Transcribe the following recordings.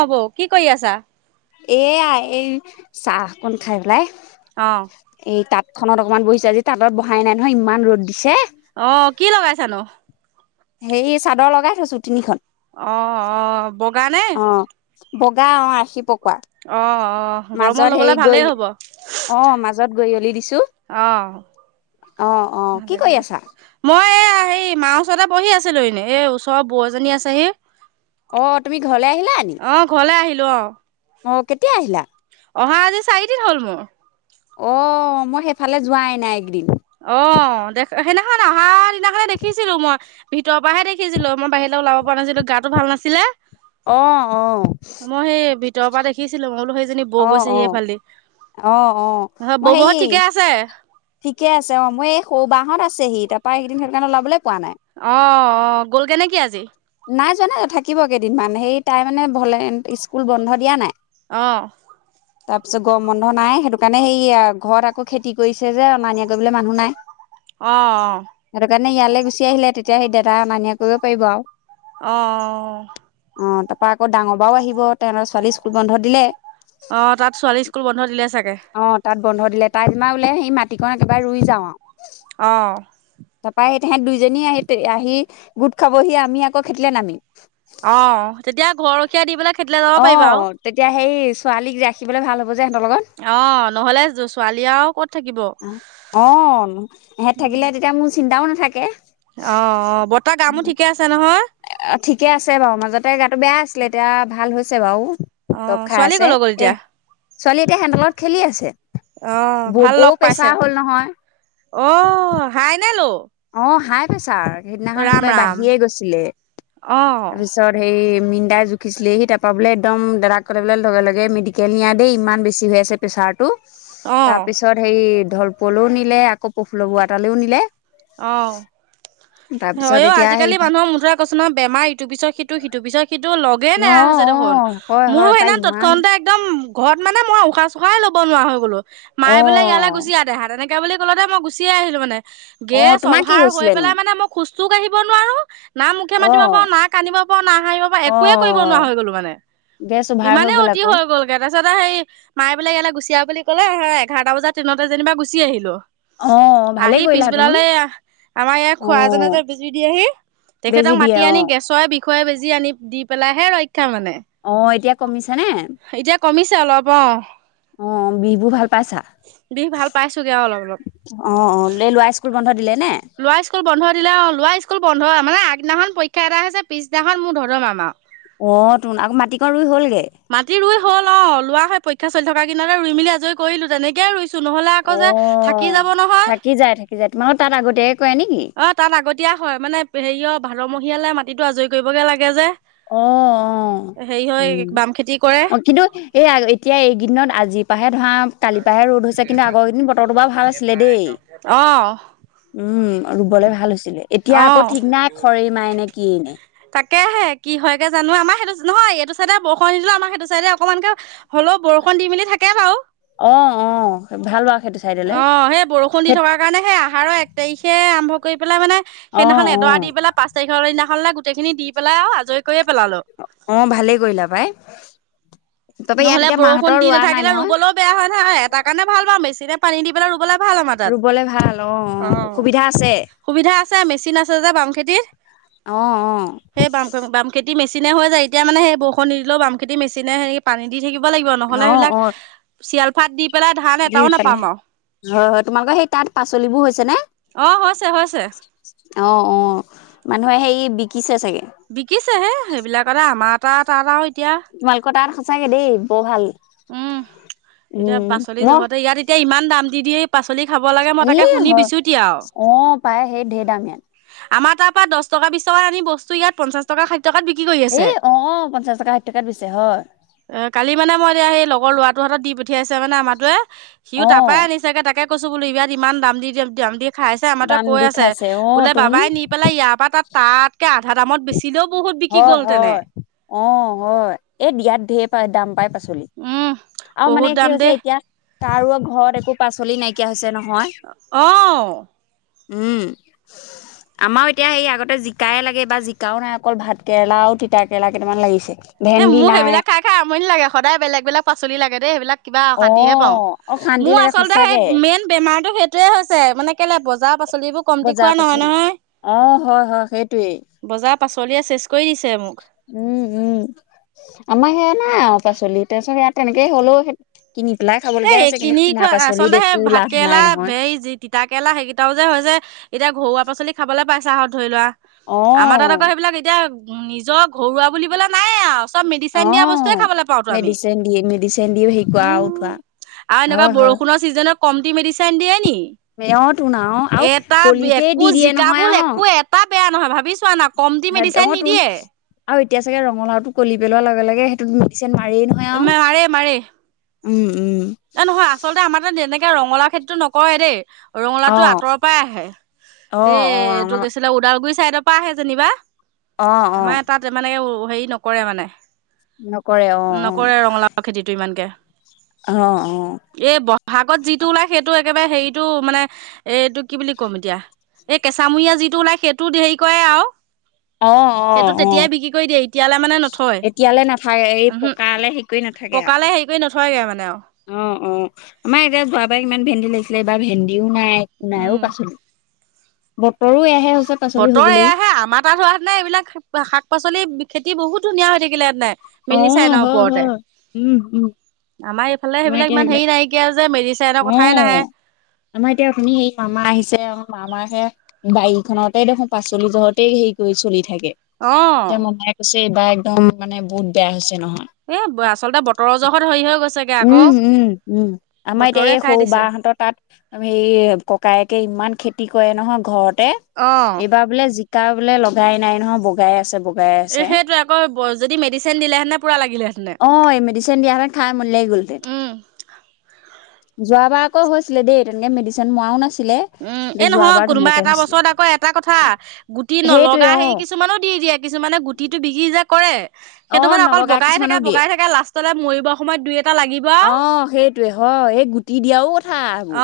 অ', বৌ কি কৰি আছা? এয়া এই চাহ অকন খাই পেলাই অঁ'। খনত অকনমান বহিছোঁ আজি তাঁতট বহাই নাই নহয় ইমান ৰ'দ দিছে। অ কি লগাইছানো? হেৰি চাদৰ লগাই থৈছো তিনিখন৷ অ-অ, বগা নে? অ বগা অ, আশী পক অ- অ, গৰমত ল'বলে গৈ ভালেই হ'ব৷ অ, মাজত গৈই অলি দিছো৷ অ অ'অ' কি কৰি আছা? এ হেই মা ওচৰতে বহি আছিলো। এনেই এই ওচৰৰ বৌ এজনী আছেহি৷ অ' তুমি ঘৰলে আহিলা নি? অ [unintelligible] অ কেতিয়া আহিলা? অহা আজি চাৰি- অ মই সেইফালে যোৱাই নাই এইকেইদিন৷ অ দেখ সেইদিখন অহাৰ দিনাখনে দেখিছিলো মই৷ ভিতৰৰ পৰাহে দেখিছিলো৷ মই বাহিৰলে ওলাব পৰা নাছিলো গাটো ভাল নাছিলে৷ অ অ মই সেই ভিতৰৰ পৰা দেখিছিলো মই বোলো নী বৌ অ অ গৈছেহি অ অ সেইফালদি৷ মই হেৰি ববৌহঁত ঠিকে আছে? ঠিকে আছে৷অ মই এই সৌ বা হঁত আছেহি তাৰ পৰা এইকেইদিন সেইটো কাৰণে ওলাবলৈ পোৱা নাই৷ অ'অ' গ'লগে নে কি আজি? নাই যোৱা নাই৷ থাকিব কেইদিনমান৷সেই তাই মানে ঘৰলে স্কুল বন্ধ দিয়া নাই৷ অ' তাৰপিছত গৰম বন্ধ নাই। সেইটো কাৰণে সেইয়া ঘৰত আকৌ খেতি কৰিছে। যে অনা নিয়া কৰিবলৈ মানুহ নাই৷ অ'অ'। মানে ইয়ালৈ গুচি আহিলে তেতিয়া সেই দাদাই অনা নিয়া কৰিব পাৰিব আৰু অ'অ'। অ তাৰ পৰা আকৌ ডাঙৰ বা ও আহিব তাই ছোৱালী স্কুল বন্ধ দিলে৷ অ' তাত ছোৱালী স্কুল বন্ধ দিলে চাগে অ তাত বন্ধ দিলে৷তাই বোলে [unintelligible] সেই মাটিকন একেবাৰে ৰুই যাওঁ আৰু অঁ তাৰপা সি তাহেত দুইজনী আহি আহি গোট খাবহি আমি আকৌ খেতিলে নামিম। অ' তেতিয়া ঘৰৰখীয়া দি পেলে অ' তেতিয়া সেই ছোৱালীক ৰাখিবলৈ ভাল হ'ব। যে সিহঁতৰ লগত অ নহ'লে ছোৱালী আৰু ক'ত? থাকিব অ' এহেত থাকিলে তেতিয়া মোৰ চিন্তাও নাথাকে৷ অ' অ' ঠিকে আছে বাৰু মাজতে গাটো বেয়া আছিলে এতিয়া ভাল হৈছ। ছে বাৰু দপ অঁ খাই ছোৱালী আছে ক'লৈ গ'ল এহ এতিয়া ছোৱালী এতিয়া সেহেঁত লগত খেলি আছে৷ অ বৌ ভাল বৌ লগ প্ৰেছাৰ হ'ল নহয় পাইছে৷অ হাই ন লো? অ হাই প্ৰেছাৰ সেইদিনাখন কিবা ৰাম বাঢ়িয়ে অঁ গৈছিলে৷তাৰপিছত হেই মিনদাই জুখিছিলেহি৷ তাৰপৰা বোলে একদম দাদাক ক'লে বোলে লগে লগে মেডিকেল নিয়া দেই ইমান বেছি হৈ আছে প্ৰেছাৰটো৷ অঁ তাৰপিছত সেই ঢলপুৱলৈও নিলে আকৌ পফুল বুঢ়া তালেও নিলে৷ অ' তাৰপিছত হয় অ এতিয়া সেই আজিকালি মানুহৰ মুঠতে কৈছো নহয়, বেমাৰ ইটো পিছৰ সিটো সিটো পিছৰ সিটো টো লগে অ নেৰা হৈছে অ হয় দেখোন৷মোৰো হয় পাই সেইদিনাখন ইমান তৎক্ষণাতে একদম ঘৰত মানে মই উশাহ চুশাহে ল'ব নোৱাৰা হৈ গলো৷ অ মায় বোলে ইয়ালে গুচি আহ দেহা এনেকে বুলি স্কুলতে মই গুচিয়ে আহিলো অ মানে৷গেছ তোমাৰ কি অভাৰ হৈ হৈছিলেনো পেলাই মানে মই খোজটো কাঢ়িব নোৱাৰো হলো না মুখে মাতিব পাৰো, অ না কান্দিব পাৰো, না হাহিঁব পাৰো অ একোৱে কৰিব নোৱাৰা হৈ গলোঁ মানে৷ গেছ অভাৰ ইমানে গ'ল অতি আকৌ হৈ গ'লগৈ৷তাৰপিছতে সেই মায়ে বোলে ইয়াৰে গুচি আহ বুলি ক'লে হেয় এঘাৰটা বজাত ট্ৰেইনতে যেনিবা গুচি আহিলো৷ অ' ভালে কৰিলা৷ তোন পলালে আহ৷আমাৰ ইয়াৰ খুৱা জনে অ যে বেজী দিয়ে হি৷ বেজি তেখেতক দিয়ে মাতি অ আনি গেছৰ বিষ খুৱাই বেজি আনি দি পেলাই হে ৰ- ক্ষা মানে, অ এতিয়া কমিছে নে এতিয়া কমিছে অলপ অ'। অ', বিষ বুৰ ভাল পাইছা, বিষ ভাল পাইছোগে আৰু অলপ অলপ অ', অ', লে ল'ৰাৰ স্কুল বন্ধ দিলে? নে ল'ৰা স্কুল বন্ধ। দিলে অ ল'ৰা স্কুল বন্ধ মানে আগদিনাখন পৰীক্ষা এটা হৈছে পিছদিনাখন মোৰ ধৰ ধৰ মাৰ মাৰ। অ' তুন আকৌ মাটিকন ৰুই হলগে? মাটি ৰুই হ'ল অ লোৱা হয় পৰীক্ষা চলি থকা কেইদিনতেই ৰুই মেলি আজৰি কৰিলো যেনেকে ৰুইছো। নহ'লে আকৌ অ যে থাকি যাব নহয়। থাকি যায় থাকি যায় তোমালোকৰ তাত আগতীয়াকে কৰে নেকি অ', তাত আগতীয়া হয় মানে হেৰিয়। ভাদৰমহীয়ালৈ মাটিটো আজৰি কৰিবগে লাগে যে। অ'-অ', হেৰি হয় উম। বাম খেতি কৰে অ', কিন্তু এই এতিয়া এইকেইদিনত আজিৰ পৰাহে ধৰা। কালিৰ পৰাহে ৰ'দ হৈছে কিন্তু আগৰকেইদিন বতৰটো বৰ ভাল আছিলে দেই, অ উম। উম, ৰুবলৈ ভাল হৈছিলে, এতিয়া আকৌ অ', ঠিক নাই খৰে মাৰে নে কি এনে। তাকেহে কি হয় গে জানো আমাৰ সেইটো চ নহয় এইটো চাইডে বৰষুণ নিদিলো আমাৰ সেইটো চাইডে অকমানকে হ। অলপ বৰষুণ দি মেলি থাকে বাৰু। অ অ ভাল বাৰু সেইটো চাইডলে অ', সেই বৰষুণ দি খে থকাৰ কাৰণে হে আহ। আহাৰৰ এক তাৰিখে আৰম্ভ কৰি পেলাই মানে অ সেইদিনাখন অ এডৰা দি পেলাই পাঁচ তাৰিখৰ সিদিনাখনলে গোট। গোটেইখিনি দি পেলাই আৰু আজৰি কৰি। অ', ভালেই কৰিলা পাই। তাপা ইয়াত নহলে এতিয়া বৰষুণ মাহঁতৰ দি ৰোৱা নাই নাথাকিলে নহয় ৰুবলৈও বেয়া হয় নহয় এটা কাৰণে ভাল বাৰু মেচিনে পানী দি পেলাই ৰুবলে। ভাল আমাৰ তাত, ৰুবলে ভাল অ অ', সুবিধা আছে সুবিধা আছে, মেচিন আছে যে। খেতিত অ সেই বাম, -বাম খেতি মেছিন। মেচিনে হৈ যায় এতিয়া মানে সেই বৰষুন নিদিলেও বাম খেতি মেচিনে হেৰি পানী দি থাকিব। লাগিব নহলে অ অ সেইবিলাক অ চিয়াল ফাট দি পেলাই ধান এটাও নাপাম আৰু। হয়-হয় তোমালোকৰ সেই তাত পাচলিবোৰ হৈছে নে? অ হৈছে হৈছে অ'-অ', মানুহে সেই বিকিছে। চাগে বিকিছে হে সেইবিলাকতে আমাৰ এটা এটা এটা। তোমালোকৰ তাত সঁচাকে দেই বৰ ভাল। উম, এতিয়া উম পাচলি মই জহতে ইয়াত এতিয়া ইমান দাম দি দিয়ে। পাচলি খাব লাগে মই ই তাকে শুনি হয় বিচুতি আৰু। অ পাই সেই ঢেৰ দাম ইয়াত আমাৰ তাৰ পৰা দশ টকা বিশ টকাত আনি বস্তু ইয়াত পঞ্চাছ টকা খাদ। টকাত বিক্ৰী কৰি আছে, এই অ পঞ্চাশ টকা ষাঠি টকাত বেচে হয় এ কালি মানে ম‌ই। সেই লগৰ ল'ৰাটোৰ হাতত দি পঠিয়াইছে মানে আমাৰাতোৱে সিও অ তাৰ পৰাই আনিছেগে তাকে। কৈছো বুলু ইমা ইমান দাম দি দাম দি। খাইছে আমাৰ তা দাম কৈ দি আছে, খাইছে অ বোলে তোন বাবাই নি পেলাই ইয়াৰ পৰা তাত তাতকে আধা দামত বেছি। হয়-হয়, অ', হয় এ দিয়াত ঢেৰ পাই দাম পাই পাছ। পাচলি উম আৰু মানে বহুত কি দাম হৈছে দেই এতিয়া কাৰো ঘৰত একো পাচলি নাইকিয়া হৈছে নহয়। অ'। উম, আমাৰ এতিয়া সেই আগতে জিকাই লাগে বা জিকাও নাই। অকল ভাত কেৰেলা আৰু তিতা কেৰেলা কেইটামান লাগিছে। এ ভেন্দি মোক নাই সেইবিলাক খাই খাই আমনি লাগে সদায় বেলেগ বেলেগ পাচলি লাগেই দেই সেইবিলাক। কিবা অ অশান্তিহে পাওঁ, অ শান্তি মোৰ লাগে আচলতে সেই সঁচাকে মেইন বেমাৰটো সেই। হৈছে মানে কেলে বজাৰৰ পাচলি। পাচলিবোৰ কমটি বজাৰ খোৱা পাচলি নহয়-নহয়, অ হয় হয় বজাৰৰ পাচলিয়ে শেষ। উম-উম। আমাৰ সেয়া নাই পাচলি তাৰপিছত সেয়া তেনেকেই হ'লেও। কিনি পেলাই খাবলগীয়া এই হৈছে কিন্তু কিনি কিনা খোৱা পাচলিত আচলতে সেই একো ভাত লাভ নাই কেৰেলা নহয় হেই তিতা কেৰেলা সেইকেইটাও যে হৈছে। এতিয়া ঘৰুৱা পাচলি খাবলৈ পাইছা আৰু ধৰি লোৱা আমাৰ তাতে আকৌ অ সেইবিলাক এতিয়া। নিজৰ ঘৰুৱা বুলিবলে নাই আৰু। চব অ', মেডিচিন দিয়া বস্তু খাবলে পাও আমি মেডিচিন দিয়ে মেডিচিন দিও হেৰি কৰা আৰু উঠোৱা উম, আৰু এনেকুৱা হয় হয় বৰষুণৰ ছিজনত কম দি মেডিচিনন দিয়ে নি। অ', তোন আৰু আৰু এটা কলিতে দি একো দিয়ে জিকা নহয় ভুল আৰু ন একো এটা বেয়া নহয় ভাবি চোৱা ন। কমটি মেডিচিন অ', তোন নিদিয়ে। আৰু এতিয়া চাগে ৰঙালাওটো কলি পেলোৱা লগে লগে সেইটোত মেডিচিন মাৰিয়েই নহয় আৰু। উম উম এই নহয় আচলতে আমাৰ এনেকে ৰঙালা খেতিটো নকৰে দেই। ৰঙালাউটো অ', আঁতৰৰ পৰাই আহে, এই অ', অ', এইটো ৰঙালাও কি আছিলে ওদালগুৰি চাইডৰ পৰা আহে যেনিবা। অ', অ', আমাৰ তাত মানে হেৰি নকৰে মানে নকৰে অ', অ', নকৰে ৰঙালাও খেতিটো ইমানকে। অ', অ', এই বহাগত যিটো ওলাই সেইটো একেবাৰে হেৰিটো মানে এইটো কি বুলি ক'ম এতিয়া এই কেঁচামূৰিয়া যিটো ওলাই সেইটো হেৰি কয় আও। অ', সেইটো অ', অ', তেতিয়াই বিক্ৰী কৰি দিয়ে এতিয়ালৈ মানে নথয় এতিয়ালে নাথাকে এই উমহুম। পকালে হেৰি কৰি নাথাকে আৰু পকালে হেৰি কৰি নথৈগে মানে আৰু অ', অ', আমাৰ এতিয়া যোৱাবাই ইমান ভেন্দি লাগিছিলে এইবাৰ ভেন্দিও নাই, একো নাইয়ো উম পাচলি। বতৰো এহে বতৰ এয়াহে আমাৰ তাত হোৱা সেইতেনে এইবিলাক শাক পাচলি খেতি বহুত ধুনীয়া হৈ থাকিলে সে অ', মেলি চাই ন হয়, ওপৰতে হয়, উম, উম, আমাৰ এইফালে আমাৰ সেইবিলাক এতিয়া ইমান হেৰি নাইকিয়া যে মেডিচাইনৰ কথাই নাহে অ', আমাৰ এতিয়া শুনি এই মামা আহিছে আও মামাহে। বাৰীখনতে দেখো পাচলি য'হতেই হেৰি কৰি চলি থাকে অ এতিয়া মমায়ে কৈছে বা একদম মানে বহুত বেয়া হৈছে নহয়। এ আচলতে বতৰৰ জহত হেৰি হৈ গৈছেগে উম, আকৌ উম, উম, আমাৰ এতিয়া বতৰে এই খাই সৰু দিছে বাহঁতৰ তাত হে ককায়েকে ইমান খেতি কৰে নহয় ঘৰতে অ এইবাৰ বোলে জিকা বোলে লগাই নাই নহয় বগাই আছে বগ বগাই আছে, এই সেইটোৱে আকৌ যদি মেডিচিন দিলেহেঁতেনে পুৰা লাগিলেহেঁতেনে অ' এই মেডিচিন দিয়া সেইতেন খাই [unintelligible] উম যোৱাবাৰ আকৌ হৈছিলে দেই তেনেকে মেডিচিন মৰাও নাছিল উম, এ নহয় কোনোবা এটা বছৰত আকৌ এটা কথা গুটি সেইটোৱে নলগা অ হেৰি কিছুমানো দি দিয়ে কিছুমানে গুটিটো বিক্ৰী যে কৰে। অ সেইটো মানে অকল নলগা বগাই থাকে কিছুমানক দিয়ে বগাই থাকে লাষ্টলে মৰিবৰ সময়ত দুই এটা লাগিব আৰু সেইটোৱে অ', এই গুটি দিয়াও কথা আগো।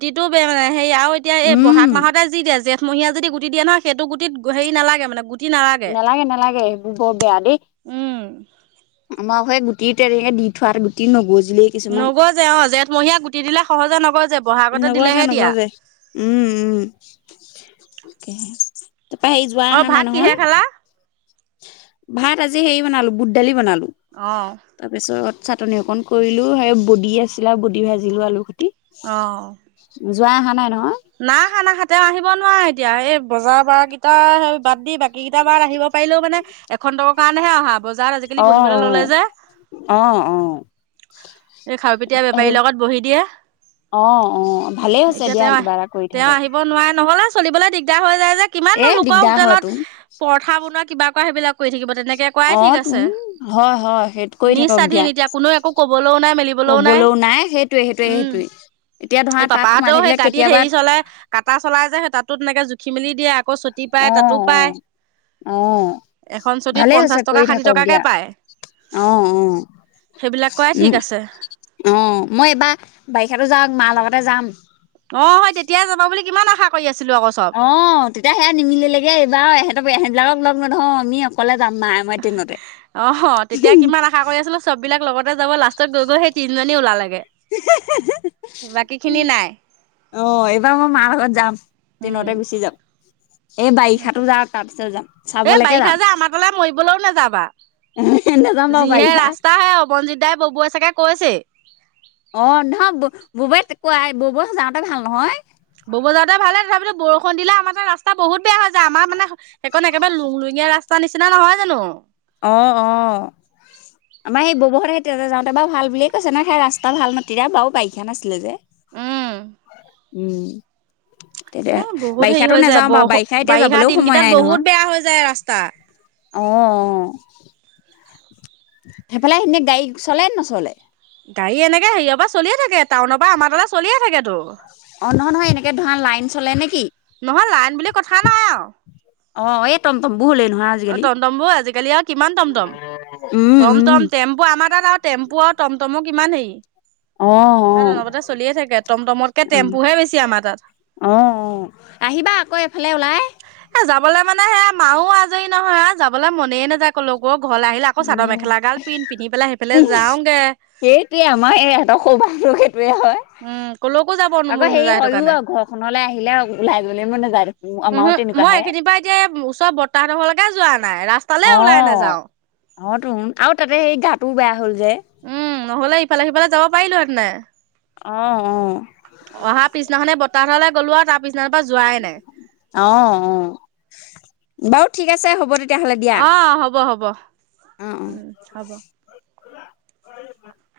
গুটিটোও বেয়া মানে সেৰি আৰু এতিয়া এই বহাগ মাহতে যি দিয়া যে মহীয়া যদি গুটি দিয়ে নহয় সেইটো গুটিত হেৰি নালাগে মানে নালাগে নেলাগে নেলাগে বৰ বেয়া দেই। উম, আমাৰ সেই গুটি তেঙে দি থোৱা গুটি নগজি নগযে অ', জেঠমহীয়া গুটি দিলে সহজে নগয় যে বহাগতে নগজে দিলেহে দিয়া। নগজে উম উম, তাৰপৰা হে যোৱা অ', আহা ভাত নাই কিহে নহয়? খালা? ভাত আজি সেই বনালো বুট দালি বনালো অ', তাৰপিছত চাটনি অকন কৰিলোঁ, সেই বডি আছিল আৰু বডি ভাজিলোঁ আলু খুটি অ', যোৱা আহা নাই নহয়? নাই আহা, নাই আহা, তেওঁ আহিব নোৱাৰে এতিয়া, এই বজাৰ বাৰ কেইটা বাদ দি বাকী এইকেইটা বাৰট আহিব পাৰিলেও মানে এখন [unintelligible] কাৰণেহে অহা। বজাৰত আজিকালি অ বহিবলৈ অ ললে যে। অ অ এই খাৰুপেটীয়া হেৰি বেপাৰীৰ লগত বহি দিয়ে। অ', অ', ভালেই হৈছে এতিয়া দিয়া তেওঁ কিবা। কৰি তেওঁ থাকক আহিব নোৱাৰে নহলে চলিবলে দিগদাৰ হৈ যায় যে কিমান এ লোকৰ দিগদাৰ হয় হোটেলত তোন পৰঠা বনোৱা কিবা কৰা সেইবিলাক কৰি থাকিব। তেনেকে কোৱাই অ ঠিক তোন আছে হয় হয় সেইটো কৰি থাকক নিঃস্বাধীন এতিয়া কোনেও একো কবলৈও নাই মেলিবলৈও নাই। লও নাই উম সেইটোয়ে-সেইটোয়ে-সেইটোয়ে, এতিয়া ধৰা সেই তাত সোমাই পাপাহঁতেও সেই থাকিলে গাড়ীত কেতিয়াবা হেৰি চলাই কাটা চলাই যায় সে তাতো তেনেকে জুখি মেলি দিয়ে আকৌ ছটি পায় অ তাতো অ পায়। অ', এখন চুটিত ভালে পঞ্চাছ হৈছে টকা কৰি ষাঠি থাকক টকাকে দিয়া পায় অ', অ', সেইবিলাক কৰাই ঠিক উম, আছে অ, মই এইবাৰ বাৰিষাতো যাওক মাৰ লগতে যাম। অ', হয় তেতিয়াই যাবা বুলি কিমান আশা কৰি আছোঁ। অ', তেতিয়া সেয়া নিমিলিলেগে, এইবাৰ ইহঁতৰ এহেতবিলাকক লগ নধৰোঁ আমি অকলে যাম মায়ে মই ট্ৰেইনতে অ', তেতিয়া কিমান আশা কৰি আছিলোঁ চব বিলাক লগত যাব লাষ্টত গৈ গৈ সেই তিনি জনী ওলালেগে, বাকী খিনি নাই অ', এইবাৰ মই মাৰ লগত যাম উম ট্ৰেইনতেই গুচি যাম। এই বাৰিষা যাওঁ তাৰপিছত যাম চাবলৈকে যাম। কলৈও নাযাবা নাযাম বাৰু যিহে বাৰিষা ৰাস্তাহে অৱনজিৎ দাই ববুৱাই চাগে কৈছেই। বৌবাই কাই বৌ ব যাওঁতে ভাল নহয়। ববৌ যাওঁতে ভালে তথাপিতো বৰষুণ দিলে আমাৰ তাত ৰাস্তা বহুত বেয়া হৈ যায়। আমাৰ মানে সেইকখন একেবাৰে লুং লুঙীয়া ৰাস্তা নিচিনা নহয় জানো। অ অহ। আমাৰ সেই ববহেতে তেতে যাওঁতে বাও ভাল বুলিয়ে কৈছে নয় সেই ৰাস্তা ভাল নাতিৰা বাও বাৰিষা আছিলে যে। উম। উম। তেতিয়া এ বহুত হেৰি বাৰিষাটো হৈ যায় নাযাওঁ বাও বৰষ বাৰিষা এতিয়া যাবলৈও সময় দিনকেইটাত নাই বহুত নহয়। বেয়া হৈ যায় ৰাস্তা। অও অহ। সেইফালে সেনে গাড়ী চলে নচলে। গাড়ী এনেকে সেইয়ৰ পা চলিয়ে থাকে টাউনৰ পা আমাৰ তালে চলিয়ে থাকে। অ নহয় নহয় এনেকে ধৰা লাইন চলে নেকি? নহয় লাইন বুলি কথা নাই আও। অ এ টমটম। অ টমটম বু আজিকালি আৰু কিমান টমটম উম, টম উম, টম টেম্পু আমাৰ তাত আৰু টেম্পু আৰু টমটমো কিমান সেই। অ', তাত অ', অনপতে চলিয়ে থাকে টমটমতকে টেম্পুহে বেছি আমাৰ তাত। অহ অহ আহিবা আক এফালে ওলাই। এ যাবলৈ মানে সেয়া মাও আজৰি নহয় আ যাবলে মনেই নাযায় ক'লোকো। ঘৰলে আহিলে আক চাদৰ উম, মেখেলা গাল পিন্ধ পিন্ধি পেলাই কি সেইফালে যাওঁগে। সেইটোৱে আমাৰ এ এহেত সৌবা [unintelligible] টোৱে হয়। উম কলৈকো যাব আকৌ মন হেৰি নাযায় সেইটো হয়ও কাৰণে। বা ঘৰখনলে আহিলে ওলাই গ'লে মানে যায় দেখ উহু মই এইখিনি পা এতিয়া ওচৰত বৰ্তাহসেতৰ ঘৰলেকে যোৱা নাই ৰাস্তালে অ ওলাই নাযাও। অ তোহুন আও তাতে সেই গাটো বেয়া। হ'ল যে উম নহলে ইফালে সিফালে যাব পাৰিলো হেতেনে। অ অ অহা পিছদিনাখনে বৰ্তাহত ঘৰলে গ'লো আও তাৰ পিছদিনা পৰা যোৱাই নাই অ অ বাৰু ঠিক আছে হ'ব তেত অ হ'ব হ'ব অ অ উম হ'ব